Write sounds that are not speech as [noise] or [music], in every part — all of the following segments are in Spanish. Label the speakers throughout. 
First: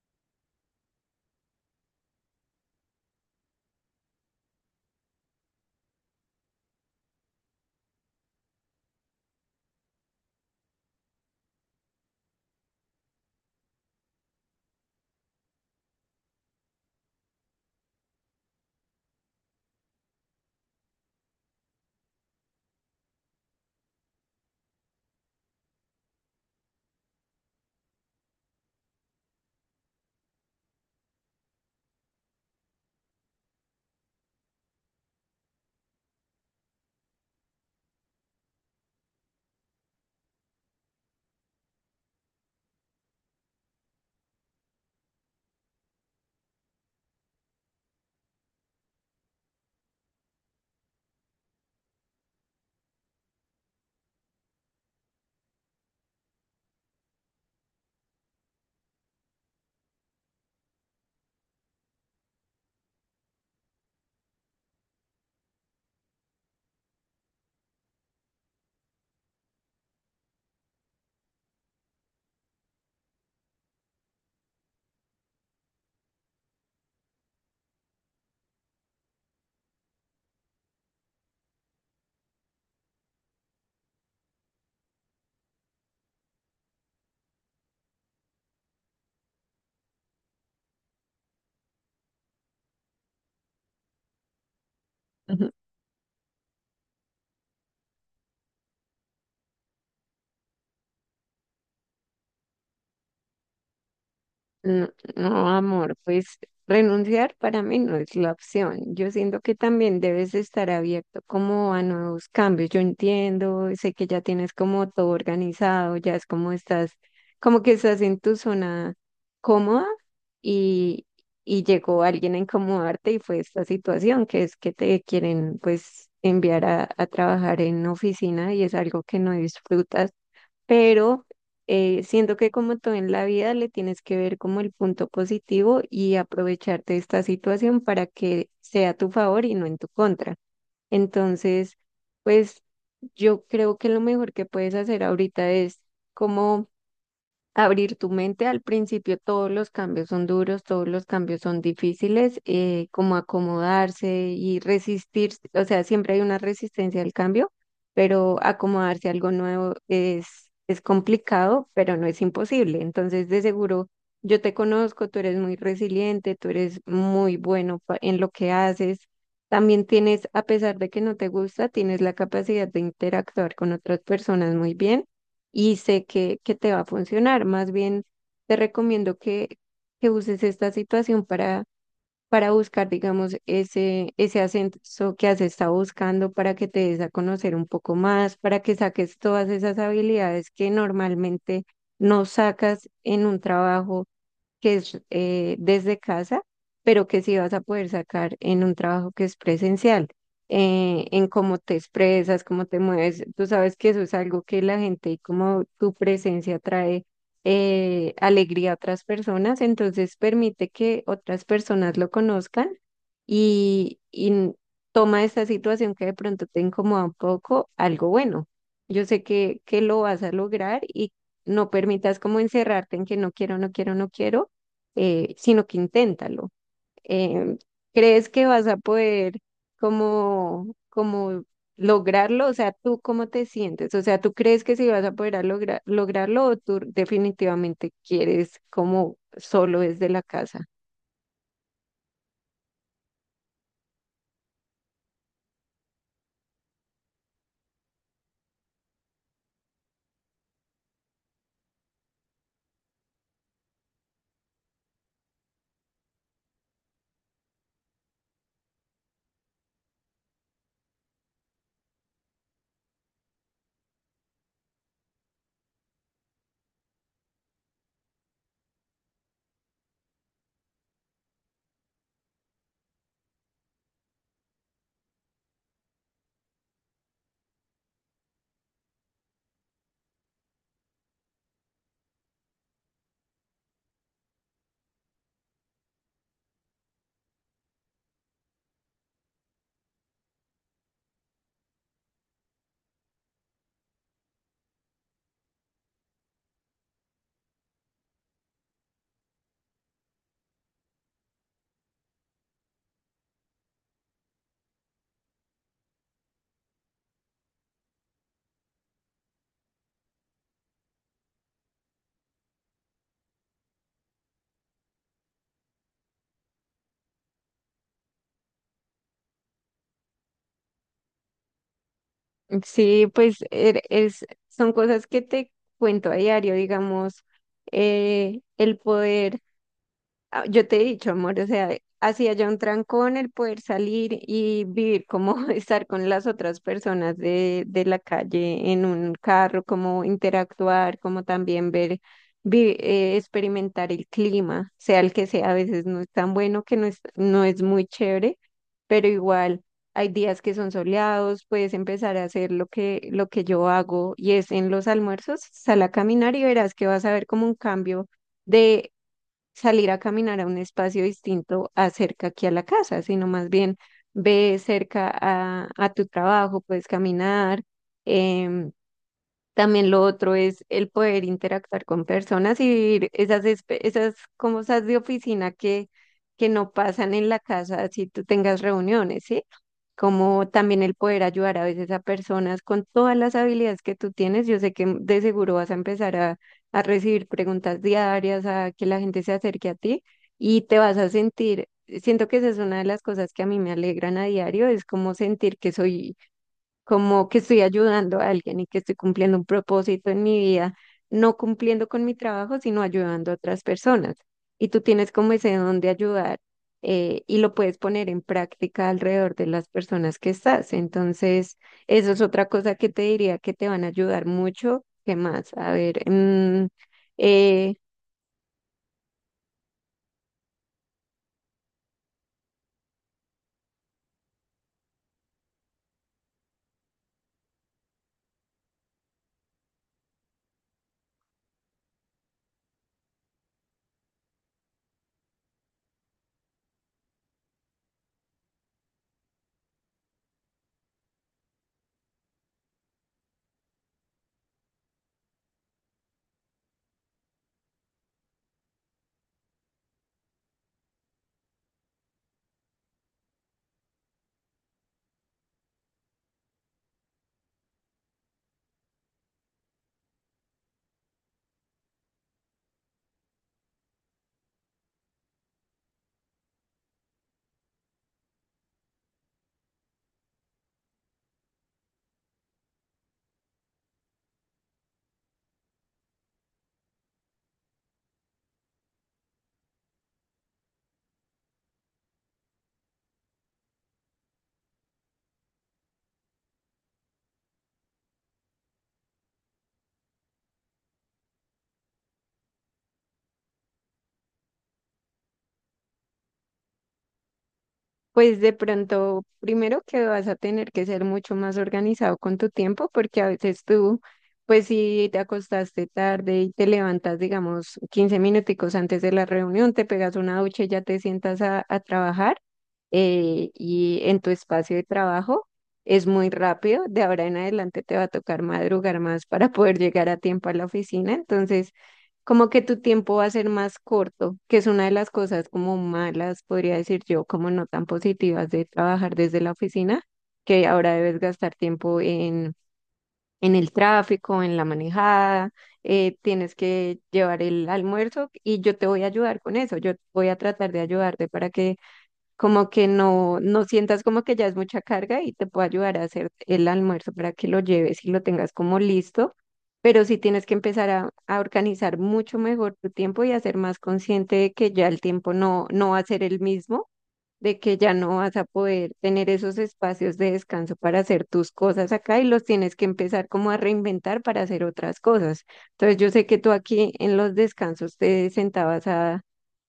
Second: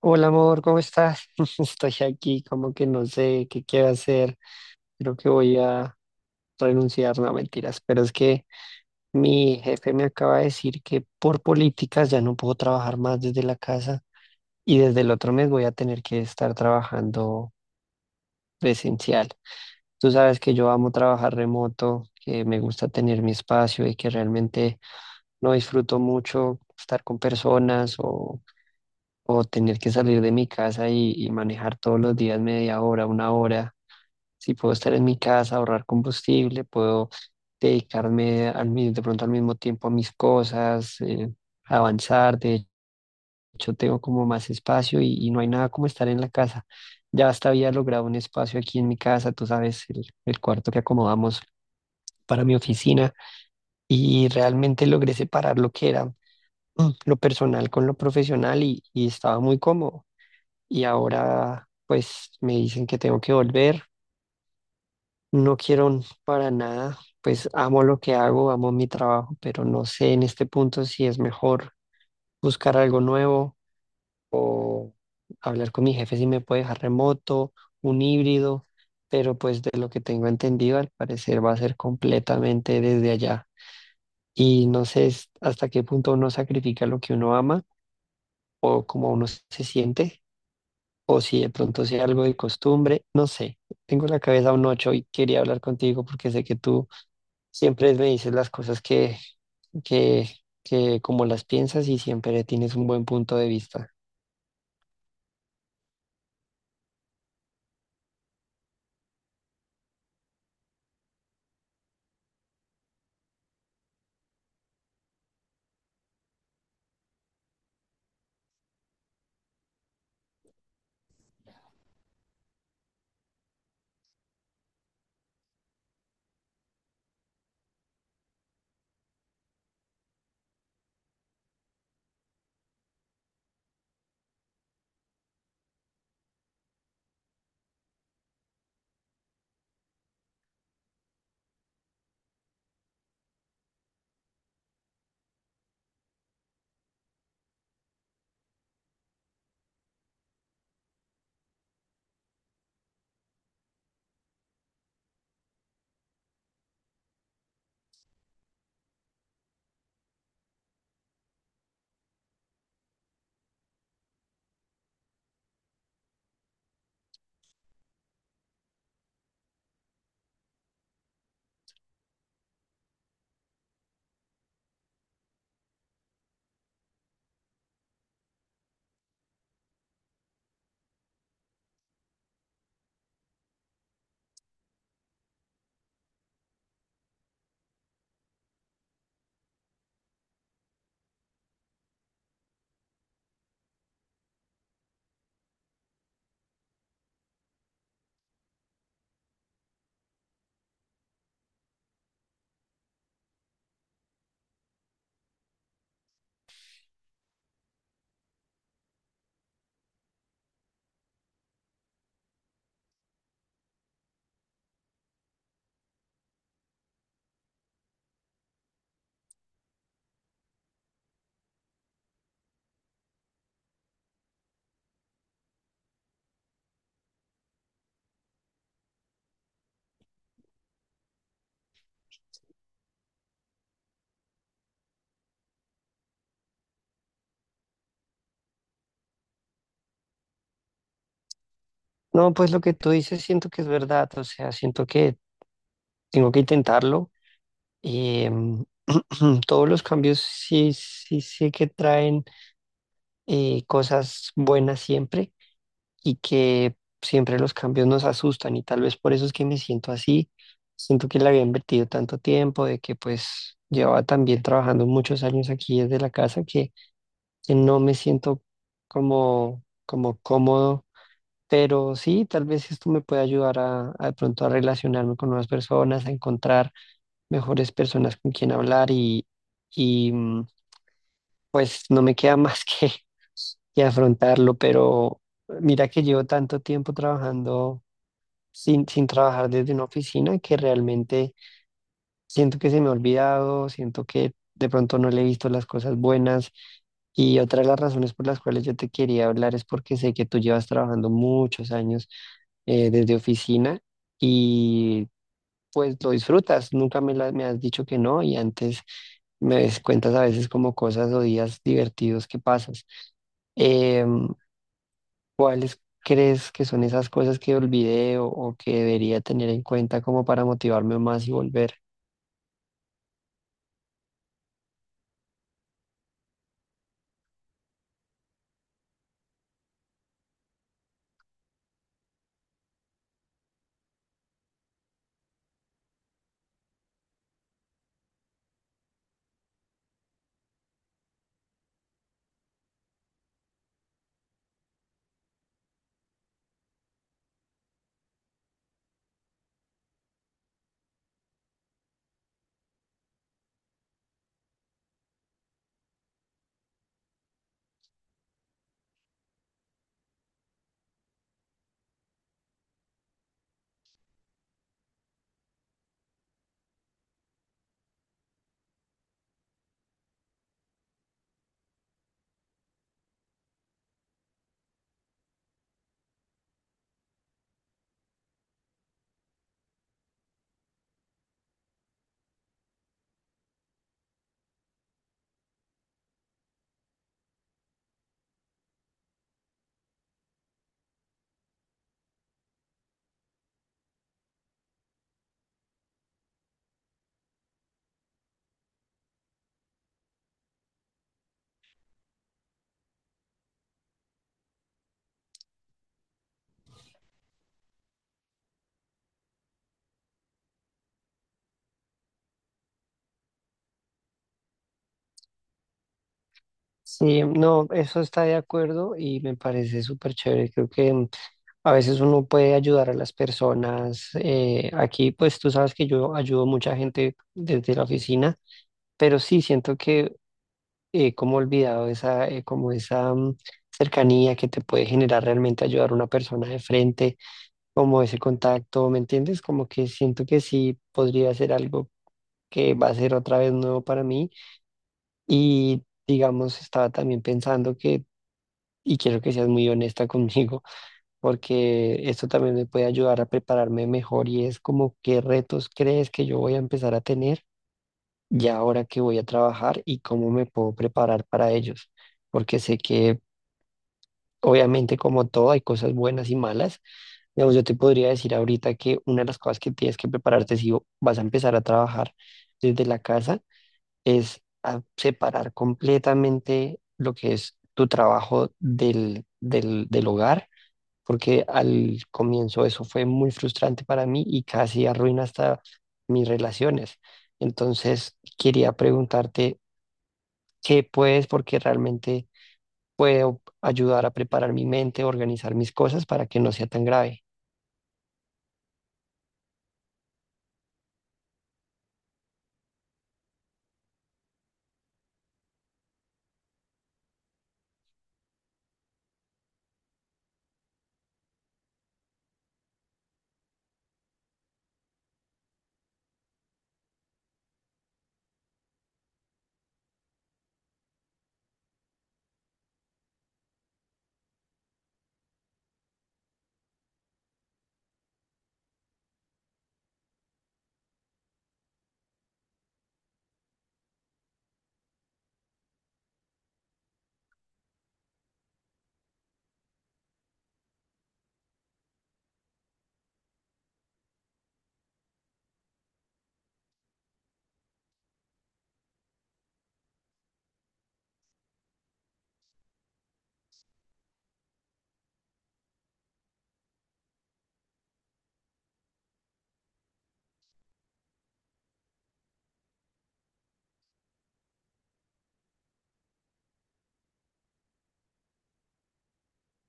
Speaker 1: Hola amor, ¿cómo estás? [laughs] Estoy aquí como que no sé qué quiero hacer. Creo que voy a renunciar, no mentiras, pero es que mi jefe me acaba de decir que por políticas ya no puedo trabajar más desde la casa y desde el otro mes voy a tener que estar trabajando presencial. Tú sabes que yo amo trabajar remoto, que me gusta tener mi espacio y que realmente no disfruto mucho estar con personas o tener que salir de mi casa y manejar todos los días media hora, una hora. Si puedo estar en mi casa, ahorrar combustible, puedo dedicarme de pronto al mismo tiempo a mis cosas, avanzar. De hecho, tengo como más espacio y no hay nada como estar en la casa. Ya hasta había logrado un espacio aquí en mi casa, tú sabes, el cuarto que acomodamos para mi oficina y realmente logré separar lo que era lo personal con lo profesional y estaba muy cómodo. Y ahora pues me dicen que tengo que volver. No quiero para nada, pues amo lo que hago, amo mi trabajo, pero no sé en este punto si es mejor buscar algo nuevo o hablar con mi jefe si me puede dejar remoto, un híbrido, pero pues de lo que tengo entendido al parecer va a ser completamente desde allá. Y no sé hasta qué punto uno sacrifica lo que uno ama o cómo uno se siente o si de pronto sea algo de costumbre, no sé. Tengo en la cabeza un ocho y quería
Speaker 2: Ujú.
Speaker 1: hablar contigo porque sé que tú siempre me dices las cosas que, que como las piensas y siempre tienes un buen punto de vista.
Speaker 2: No, no, amor, pues renunciar para mí no es la opción. Yo siento que también debes estar abierto como a nuevos cambios. Yo entiendo, sé que ya tienes como todo organizado, ya es como estás, como que estás en tu zona cómoda y, y llegó alguien a incomodarte y fue esta situación, que es que te quieren pues enviar a trabajar en oficina y es algo que no disfrutas pero siento que como todo en la vida le tienes que ver como el punto positivo y aprovecharte de esta situación para que sea a tu favor y no en tu contra. Entonces, pues yo creo que lo mejor que puedes hacer ahorita es como abrir tu mente. Al principio todos los cambios son duros, todos los cambios son difíciles, como acomodarse y resistir, o sea, siempre hay una resistencia al cambio, pero acomodarse a algo nuevo es complicado, pero no es imposible. Entonces, de seguro, yo te conozco, tú eres muy resiliente, tú eres muy bueno pa- en lo que haces. También tienes, a pesar de que no te gusta, tienes la capacidad de interactuar con otras personas muy bien y sé que te va a funcionar. Más bien, te recomiendo que uses esta situación para buscar, digamos, ese ascenso que has estado buscando, para que te des a conocer un poco más, para que saques todas esas habilidades que normalmente no sacas en un trabajo que es desde casa, pero que sí vas a poder sacar en un trabajo que es presencial, en cómo te expresas, cómo te mueves. Tú sabes que eso es algo que la gente y como tu presencia trae alegría a otras personas, entonces permite que otras personas lo conozcan y, y n- toma esta situación que de pronto te incomoda un poco, algo bueno. Yo sé que lo vas a lograr y no permitas como encerrarte en que no quiero, no quiero, no quiero sino que inténtalo. Em, ¿Crees que vas a poder como lograrlo? O sea, ¿tú cómo te sientes? O sea, ¿tú crees que sí vas a poder lograrlo o tú definitivamente quieres como solo desde la casa?
Speaker 1: No, pues lo que tú dices siento que es verdad, o sea, siento que tengo que intentarlo. Eh, [clears throat] todos los cambios sí que traen cosas buenas siempre. Y que siempre los cambios nos asustan y tal vez por eso es que me siento así. Siento que le había invertido tanto tiempo, de que pues llevaba también trabajando muchos años aquí desde la casa, que no me siento como cómodo. Pero sí, tal vez esto me puede ayudar a de pronto a relacionarme con nuevas personas, a encontrar mejores personas con quien hablar y pues no me queda más [laughs] que afrontarlo. Pero mira que llevo tanto tiempo trabajando sin trabajar desde una oficina que realmente siento que se me ha olvidado, siento que de pronto no le he visto las cosas buenas. Y otra de las razones por las cuales yo te quería hablar es porque sé que tú llevas trabajando muchos años desde oficina y pues lo disfrutas, nunca me has dicho que no y antes cuentas a veces como cosas o días divertidos que pasas. Em, ¿Cuáles crees que son esas cosas que olvidé o que debería tener en cuenta como para motivarme más y volver?
Speaker 2: Sí, pues son cosas que te cuento a diario, digamos, el poder Ah, yo te he dicho, amor, o sea, hacía ya un trancón el poder salir y vivir como [laughs] estar con las otras personas de la calle en un carro, como interactuar, como también experimentar el clima, sea el que sea, a veces no es tan bueno, que no es muy chévere, pero igual hay días que son soleados, puedes empezar a hacer lo que yo hago y es en los almuerzos, sal a caminar y verás que vas a ver como un cambio salir a caminar a un espacio distinto a cerca aquí a la casa, sino más bien ve cerca a tu trabajo, puedes caminar. Em, también lo otro es el poder interactuar con personas y vivir esas cosas de oficina que no pasan en la casa si tú tengas reuniones, ¿sí? Como también el poder ayudar a veces a personas con todas las habilidades que tú tienes. Yo sé que de seguro vas a empezar a recibir preguntas diarias, a que la gente se acerque a ti y te vas a sentir, siento que esa es una de las cosas que a mí me alegran a diario, es como sentir que soy como que estoy ayudando a alguien y que estoy cumpliendo un propósito en mi vida, no cumpliendo con mi trabajo, sino ayudando a otras personas. Y tú tienes como ese don de ayudar y lo puedes poner en práctica alrededor de las personas que estás. Entonces, eso es otra cosa que te diría que te van a ayudar mucho. ¿Qué más? A ver,
Speaker 1: Sí, no,
Speaker 2: eh,
Speaker 1: eso está de acuerdo y me parece súper chévere. Creo que a veces uno puede ayudar a las personas. Aquí, pues tú sabes que yo ayudo mucha gente desde la oficina, pero sí siento que como he olvidado esa, como esa cercanía que te puede generar realmente ayudar a una persona de frente como ese contacto, ¿me entiendes? Como que siento que sí podría ser algo que va a ser otra vez nuevo para mí y digamos, estaba también pensando y quiero que seas muy honesta [laughs] conmigo, porque esto también me puede ayudar a prepararme mejor y es como qué retos crees que yo voy a empezar a tener ya ahora que voy a trabajar y cómo me puedo preparar para ellos, porque sé que obviamente como todo hay cosas buenas y malas. Digamos, yo te podría decir ahorita que una de las cosas que tienes que prepararte si vas a empezar a trabajar desde la casa es a separar completamente lo que es tu trabajo del hogar, porque al comienzo eso fue muy frustrante para mí y casi arruina hasta mis relaciones. Entonces, quería preguntarte qué puedes, porque realmente puedo ayudar a preparar mi mente, organizar mis cosas para que no sea tan grave.
Speaker 2: pues de pronto, primero que vas a tener que ser mucho más organizado con tu tiempo, porque a veces tú, pues si te acostaste tarde y te levantas, digamos, 15 minuticos antes de la reunión, te pegas una ducha y ya te sientas a trabajar y en tu espacio de trabajo es muy rápido. De ahora en adelante te va a tocar madrugar más para poder llegar a tiempo a la oficina. Entonces, como que tu tiempo va a ser más corto, que es una de las cosas como malas, podría decir yo, como no tan positivas de trabajar desde la oficina, que ahora debes gastar tiempo en el tráfico, en la manejada, tienes que llevar el almuerzo y yo te voy a ayudar con eso, yo voy a tratar de ayudarte para que como que no sientas como que ya es mucha carga y te puedo ayudar a hacer el almuerzo para que lo lleves y lo tengas como listo pero sí tienes que empezar a organizar mucho mejor tu tiempo y a ser más consciente de que ya el tiempo no va a ser el mismo, de que ya no vas a poder tener esos espacios de descanso para hacer tus cosas acá y los tienes que empezar como a reinventar para hacer otras cosas. Entonces yo sé que tú aquí en los descansos te sentabas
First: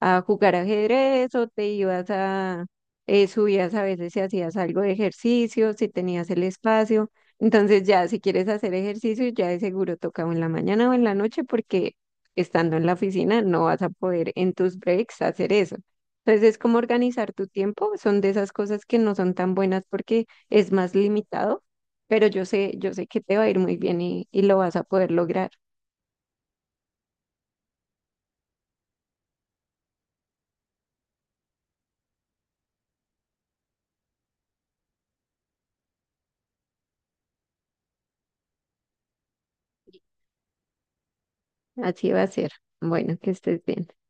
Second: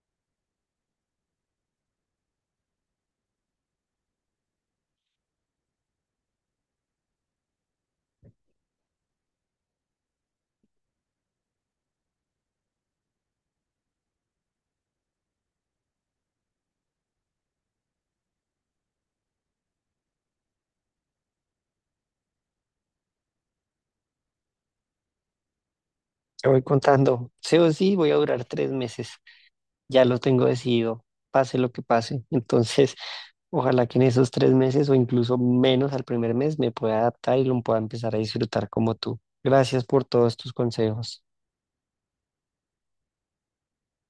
Speaker 2: a jugar ajedrez o subías a veces si hacías algo de ejercicio, si tenías el espacio. Entonces ya si quieres hacer ejercicio, ya de seguro toca o en la mañana o en la noche porque estando en la oficina no vas a poder en tus breaks hacer eso. Entonces es como organizar tu tiempo, son de esas cosas que no son tan buenas porque es más limitado, pero yo sé que te va a ir muy bien y lo vas a poder lograr.
Speaker 1: Te voy contando, sí o sí voy a durar 3 meses, ya lo tengo decidido, pase lo que pase. Entonces, ojalá que en esos 3 meses o incluso menos al primer mes me pueda adaptar y lo pueda empezar a disfrutar como tú. Gracias por todos tus consejos.
Speaker 2: Así va a ser. Bueno, que estés bien.